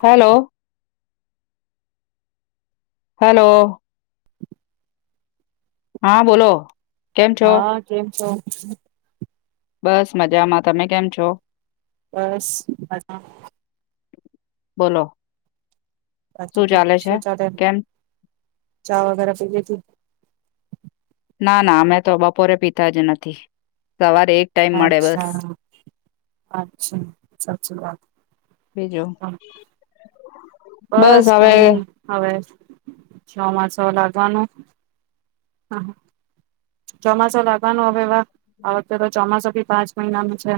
Hello hello હા બોલો કેમ છો હા કેમ છો હમ બસ મજામાં તમે કેમ છો બસ અા બોલો શું બાકી ચાલે છે શચા ટમ કેમ ચા વગેરા પી લતી ના ના અમે તો બપોરે પીતા જ નથી સવારે એક ટાઈમ મળે બસ અચ્છા અચ્છા સાચી વાત બીજું હા બસ હવે કઈ નઈ હ હવે ચોમાસું લાગવાનું ચોમાસું લાગવાનું હવે વા આ વખતે તો ચોમાસું ભી પાંચ મહિનાનું છે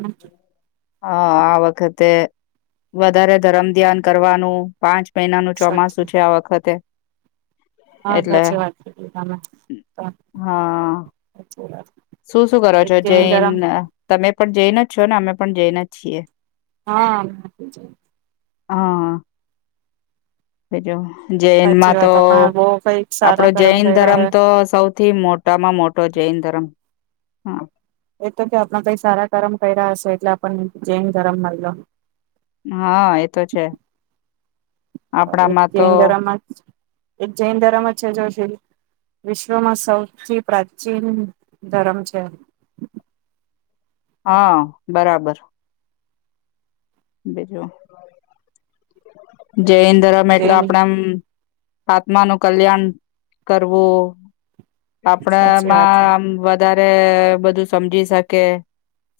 હા આ વખતે વધારે ધરમ ધ્યાન કરવાનું પાંચ મહિનાનું સાચી ચોમાસું છે આ વખતે હા એટલે સાચી વાત કીધી તમે સાચી હા વાત શું શું કરો એક છો જૈન ધરમ તમે પણ જઈને છોનેમે પણ જઈને જ છીએ હા જ હા બીજુ સાચી જૈનમાં તો વાત આપણે બહુ કઈક આપડો સારા કરમ જૈન કર્યા ધર્મ હવે તો સૌથી મોટામાં મોટો જૈન ધર્મ હા એ તો કે આપણા કઈ સારા કરમ કર્યા હશે એટલે આપણ જૈને ધરમ માલ્યો હા એતો છે. એક આપણામાં તો જૈન ધર્મમાં જ એક જૈન ધર્મ જ છે જો વિશ્વમાં સૌથી પ્રાચીન ધર્મ છે. હા બરાબર બીજું જૈન ધરમ એટલે જૈન આપણેમ આત્માનું કલ્યાણ કરવું આપડા સાચી વાત માં આમ વધારે બધું સમજી શકે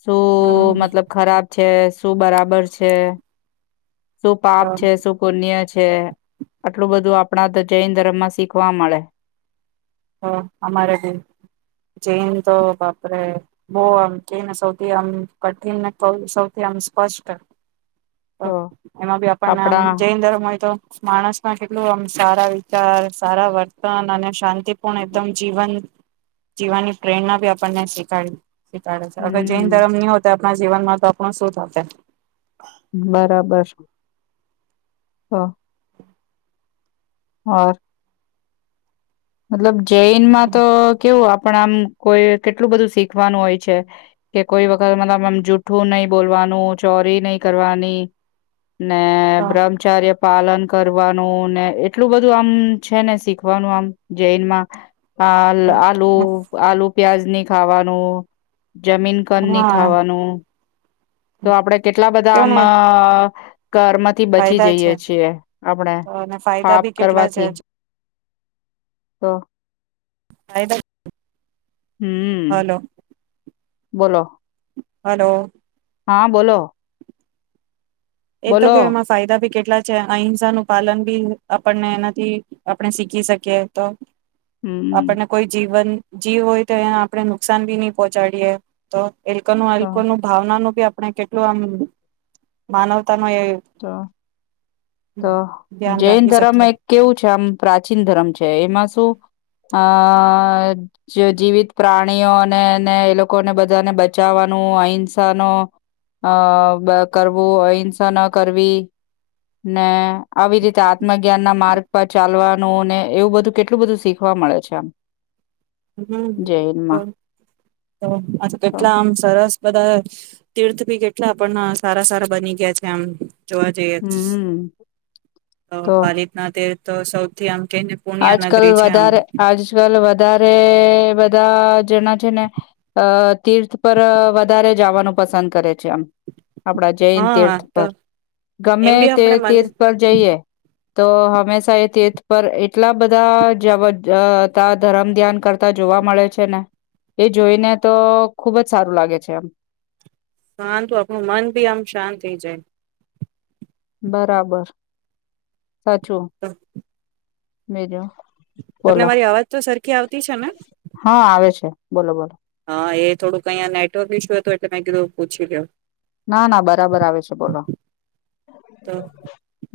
સો હમ મતલબ ખરાબ છે શું બરાબર પ છે શું તો પાપ છે શું પુન્ય છે જે આટલું બધું આપણા તો જૈન ધર્મ માં શીખવા મળે તો અમારે બી જૈન તો બાપરે બહુ આમ કૈન સૌથી આમ કઠિનને સૌથી આમ સ્પષ્ટ તો એમાં ભી આપણને આમ આપણા જૈન ધર્મ હોય તો માણસમાં કેટલું આમ સારા વિચાર સારા વર્તન અને શાંતિ પણ એકદમ જીવન જીવાની પ્રેરણા આપણને શ શીખડે છે અગર જૈન હમ ધર્મ ન હો આપ જીવનમાં તો આપણું શું થશે. બરાબર હા હા મતલબ જૈન માં તો કેવું આપ પણ આમ કોઈ કેટલું બધું શીખવાનું હોય છે કે કોઈ વખત મતલબ આમ જૂઠું નહી બોલવાનું ચોરી નહી કરવાની ને બ્રહ્મચાર્ય પાલન કરવાનું ને એટલું બધું આમ છે ને શીખવાનું આમ જૈનમાં અ આલ આલુ આલુ પ્યાજની ખાવાનું જમીન કનની હા ખાવાનું તો આપડે કેટલા બધા કેવું આમ ને [unintelligible] ઘર માંથી બચી ફાયદા છે જઈએ છીએ આપણેે અને ફાયદા પાપ બી કેટલા છે કરવાથી તો સાહેબ હમ બોલો હલો હા બોલો એતો બોલો કેમાં ફાયદ ભી કે કેટલા છે અહિંસા નું પાલન બી આપણને એનાથી આપણે શીખી શકીએ તો હમ આપણને કોઈ જીવન જીવ હોય તો એને આપડણે નુકસાન ભી નહી પહોંચાડીયએ તો એનું તો અલું ભાવનાનુંી આપણે કેટલું આમ માનવ તો તો ધ્યાન જૈન રાખી ધર્મ શકીએ એક કેવું છે આમ પ્રાચીન ધર્મ છે એમાં શું અ જીવિત પ્રાણીઓ અનેને એ લોકોને બધાને બચાવવાનું અહિંસા ન અ કરવું અહિંસા ન કરવી ને આવી રીતે આત્મ જ્ઞાન ના માર્ગ પર ચાલવાનું ને એવું બધું કેટલું બધું શીખવા મળે છે આમ હ જૈનમાં આ તો કેટલા આમ સરસ બધા તીર્થ ી કેટલા પણ સારા સારા બની ગયા છે એમ જોવા જઈએ તો હમ આ રીતના તે તો સૌથી આમ કેને પુણ્ય આજ કલ નગરી છે આમ વધારે આજ કલ વધારે બધા જેના જે ને અ તીર્થ પર વધારે જવાનું પસંદ કરે છે આમ આપડા જૈન હા તીર્થ તો પર એમ ગમે બી તે આપણે મન તીર્થ પર જઈએ તો હંમેશા એ તીથ પર કેટલા બધા જ ધરમ ધ્યાન કરતા જોવા મળે છે ને એ જોઈને તો ખુબ જ સારું લાગે છે એમ શાંતુ આપણું મન ભી આમ શાંત થઈ જાય બરાબર સાચો તો મેરો તમને મારી અવાજ તો સરખી આવતી તે છે હા આવે છે બોલો બોલો હા એ થોડુંક અહીંયા નેટવર્ક ઇસ્યુ હતું એટલે મેં કીધું પૂછી ગયો ના ના બરાબર આવે છે બોલો તો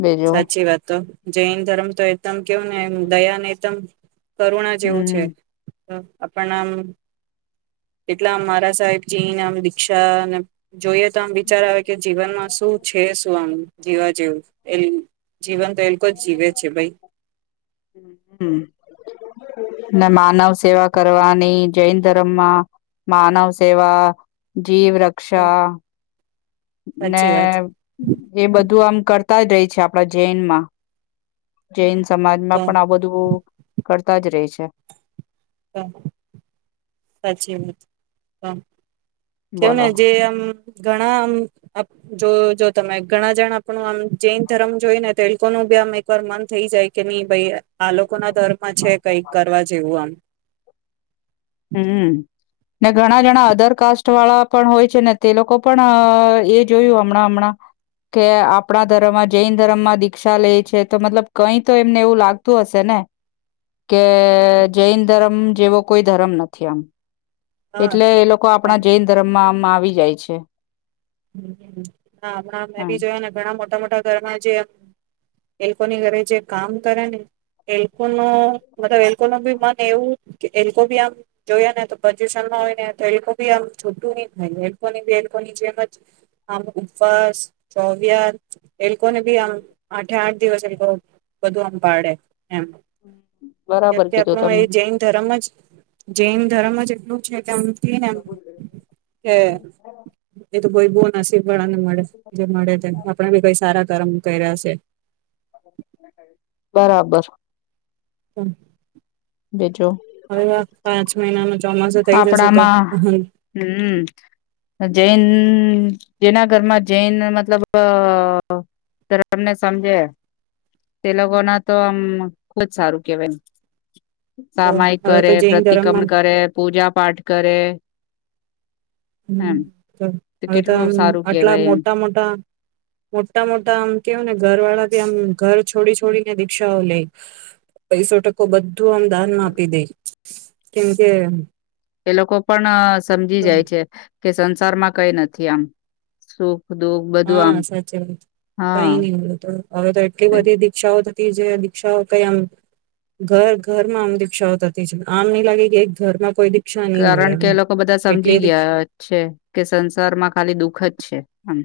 બીજું સાચી વાત તો જૈન ધર્મ તો એકદમ કેવું એમ દયાનેત કરુણા જેવું છે. હમ આપણા આમ એટલા આમ મારા સાહેબજીને આમ દીક્ષા જોઈએ તો આમ વિચાર આવે કે જીવનમાં શું છે શું આમ જીવા જેવું એ જીવન તો એ લોકો જ જીવે છે ભાઈ હમ માનવ સેવા કરવાની જૈન ધર્મમાં માનવ સેવા જીવ રક્ષા ને સાચી વાત એ બધું આમ કરતા જ રહી છે આપણા જૈનમાં જૈન તો સમાજમાં પણ આ બધું કરતા જ રહે છે. હ સાચી વાત હ કેવું ને બોલો જે આમ ઘણા આમ જો જો તમે ઘણા જણ આપણું આમ જૈન ધર્મ જોઈ ને તે લોકો ન બી આમ એકવાર મન થઈ જાય કે નહી ભાઈ આ લોક લોકો ના ધર્મમાં છે કઈક કરવા જેવું આમ હમ ને ઘણા જણા અધર કાસ્ટ વાળા પણ હોય છે ને તે લોકો પણ એ જોયું હમણાં હમણાં કે આપણા ધર્મમાં જૈન ધર્મમાં દીક્ષા લે છે તો મતલબ કઈ તો એમને એવું લાગતું હશે ને કે જૈન ધર્મ જેવો કોઈ ધરમ નથી આમ હા એટલે તો એ લોકો આમ આપણા જૈન ધર્મમાં આવી જાય છે. હ હમણાં મેં એમ ભી જોયા ને ઘણા મોટા મોટા આપ ઘરમાં જે એ લોકોની ઘરે જે કામ કરે ને એ લોકો નો મતલબ એ લોકો ન બી મન એવું કે એ લોકો ભી આમ જોયા ને તો પોઝિશન માં હોય ને એ લોકો ભી આમ છૂટું ન થાય એ લોકો એની જેમ જ આમ ઉપવાસ ચવયાર એ લોકોને ભી આમ આઠે આઠ દિવસ એ લોકો બધું આમ પાડે એમ કેમ બરાબર કે કીધું આપણો એ તમે જૈન ધર્મ જ જૈન ધર્મ જ એ છે કેમ [inaudible] એ તો કોઈ બહુ નસીબ વાળા ને મળે જે મળે તેમ આપડ બી કઈ સારા કરમ કર્યા છે. બરાબર હમ્. બીજું હવે વા પાંચ મહિના ન ચોમાસું થઇ જશે તો આપણામાં હમ જૈન જેના ઘરમાં જૈન મતલબ ધર્મને સમજે તે લોકો ના તો આમ ખુજ સારું કેહેવાય. તો સામાયિક હવે કરે, તો જૈન ધર્મમાં પ્રતિક્રમણ કરે, પૂજા પાઠ કરે. એમ હવે તો કેટલું આમ સારું આટલા કેવાય એમ મોટા મોટા મોટા મોટા આમ કેવું ને ઘર વાળા બી આમ ઘર છોડી છોડીને દીક્ષાઓ લઈ પૈસો ટકો બ તું આમ દાન મા આપી દઈ. કેમ કે એ લોકો પણ સમજી જાય છે. કે સંસારમાં કઈ નથી આમ શું હા સાચી વાત હા કઈ નઈ હવે તો એટલી એ બધી દીક્ષાઓ જે દીક્ષાઓ કઈ આમ ઘર ઘરમાં આમ દીક્ષાઓ થતી છે આમ નહી લાગે કે એક ઘરમાં કોઈ બી કારણ કે એ લોકો બધા સમજી ગયા છે કે સંસારમાં ખાલી દુઃખ જ છે આમ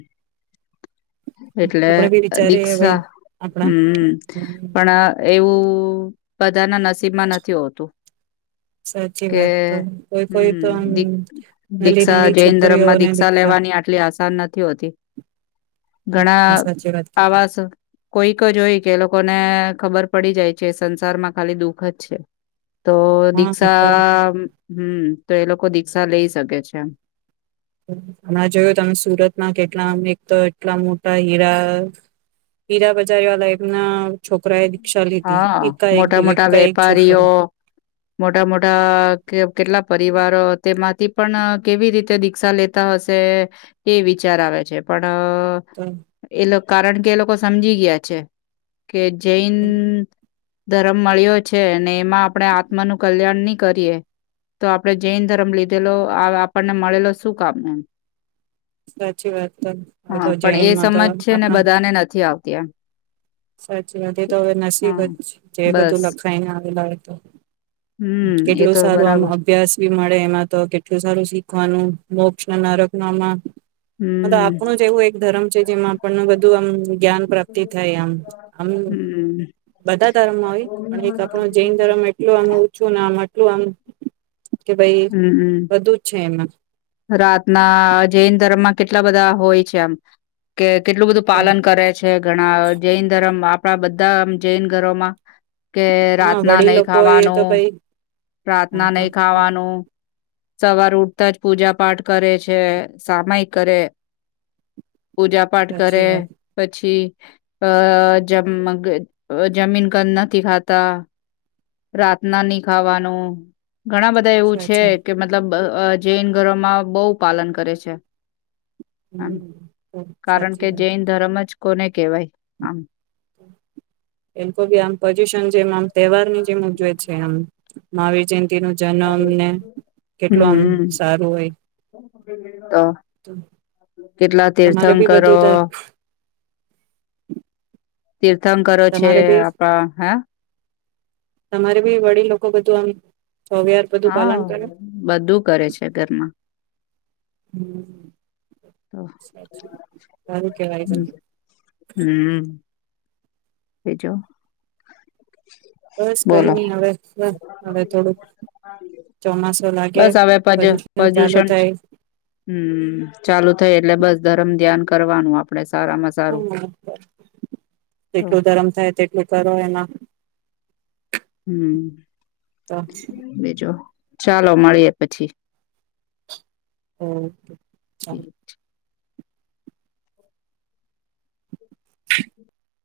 એટલે આપણે બી વિચારીએ દીક્ષા ભાઈ આપણા હમ હમ પણ એવું બધા ના નસીબમાં નથી હોતું સાચી કે વાત તો કોઈ કોઈ તો આમ હમ નલી દીક્ષા નલી જૈન ધર્મમાં છોકરીઓને દીક્ષા દીકરા લેવાની આટલી આસાન નથી હોતી ઘણા હા સાચી વાત કીધી આવાસ કોઈક જો હોય કે લોકો ને ખબર પડી જાય છે સંસાર માં ખાલી દુઃખ જ છે તો હા તો દીક્ષા હમ તો એ લોકો દીક્ષા લઈ શકે છે એમ હમણાં જોયું તમે સુરતમાં કેટલામ એક તો એટલા મોટા હીરા હીરા બજારી વાળ ના હા મોટા મોટા એકા એક વેપારીઓ છોકરો મોટા મોટા કેટલા પ પરિવારો તેમાંથી પણ કેવી રીતે દીક્ષા લેતા હશે એ વિચાર આવે છે પણ તો એ લોકો કારણ કે એ લોકો સમજી ગયા છે કે જૈન ધર્મ મળ્યો છે ને એમાં આપણે આત્માનુંું કલ્યાણ નહી કરીએ તો આપણે જૈન ધર્મ લીધેલો આપણને મળેલો શું કામ એમ સાચી વાત તો હવે હા તો જૈનમાં તો આખ ક્યા સાચી વાત એ તો હવે નસીબ જે બસ બધું લખાય લ તો હમ એ કેટલું તો સારું આમ બરાબર અભ્યાસ ભી મળે એમાં તો કેટલું સારું શીખવાનું મોક્ષ નારક નામાં હમ આપણું જ એવું એક ધર્મ છે જેમાં આપણને બધું આમ જ્ઞાન પ્રાપ્તિ થાય આમ આમ હમ બધા ધર્મમાં હોય પણ એક આપણો જૈન ધર્મ એટલો આમે ઓછું ને આ માટે શવામ હમ એમાં હમ રાતના જૈન ધર્મ માં કેટલા બધા હોય છે એમ કે કેટલું બધું તો પાલન કરે છે ઘણા જૈન ધર્મ આપણા બધા બધા આમ જૈન ઘરોમાં કે હા રાતના વડીલ નહીિ લોકો એ તો ખાવાનું ભાઈ હા રાતના તો નહી ખાવાનું સવાર ઉઠતા જ પૂજા પાઠ કરે છે સામાય કરે પૂજા પાઠ સાચી કરે વાત પછી અ જમ જમીન ક નથી ખાતા રાતના નહ ખાવાનું ઘણા બધા એવું છે સાચી છે કે મતલબ જૈન ઘરોમાં બહુ પાલન કરે છે. હમ કારણ કે જૈન ધર્મ જ કોને કહેવાય આમ એમ તો બી આમ પોઝિશન જેમ આમ તહેવાર ની જેમ ઉજવેય છે [unintelligible] [unintelligible] જેમ નો જન્મને કેટલું આમ સારું હોય ઓ કેટલા તમારે તીર્થં બી કરો બધું [unintelligible] તીર્થં કરો છે તમારે બી આપણા હા તમારે બી વડી લોકો બધું આમ ચોગયાર બધું હા પાલન કરે બધું કરે છે ઘરમાં. હમ, તો સાચું સારું કેવાય હ તને હમ. બીજું બસ કઈ નઈ હવે હવે થોડું, ચોમાસું લાગે બસ હવે પજ પઝિશન ચાલુ પ્રદુષણ થાય. હમ ચાલુ થઈ એટલે બસ ધરમ ધ્યાન કરવાનું આપડે- સારામાં સારું હમ એટલું ધરમ થાય તેટલું કરો એના હમ. બિજો. ચાલો મળીએ પછી. ઓકે. [inaudible]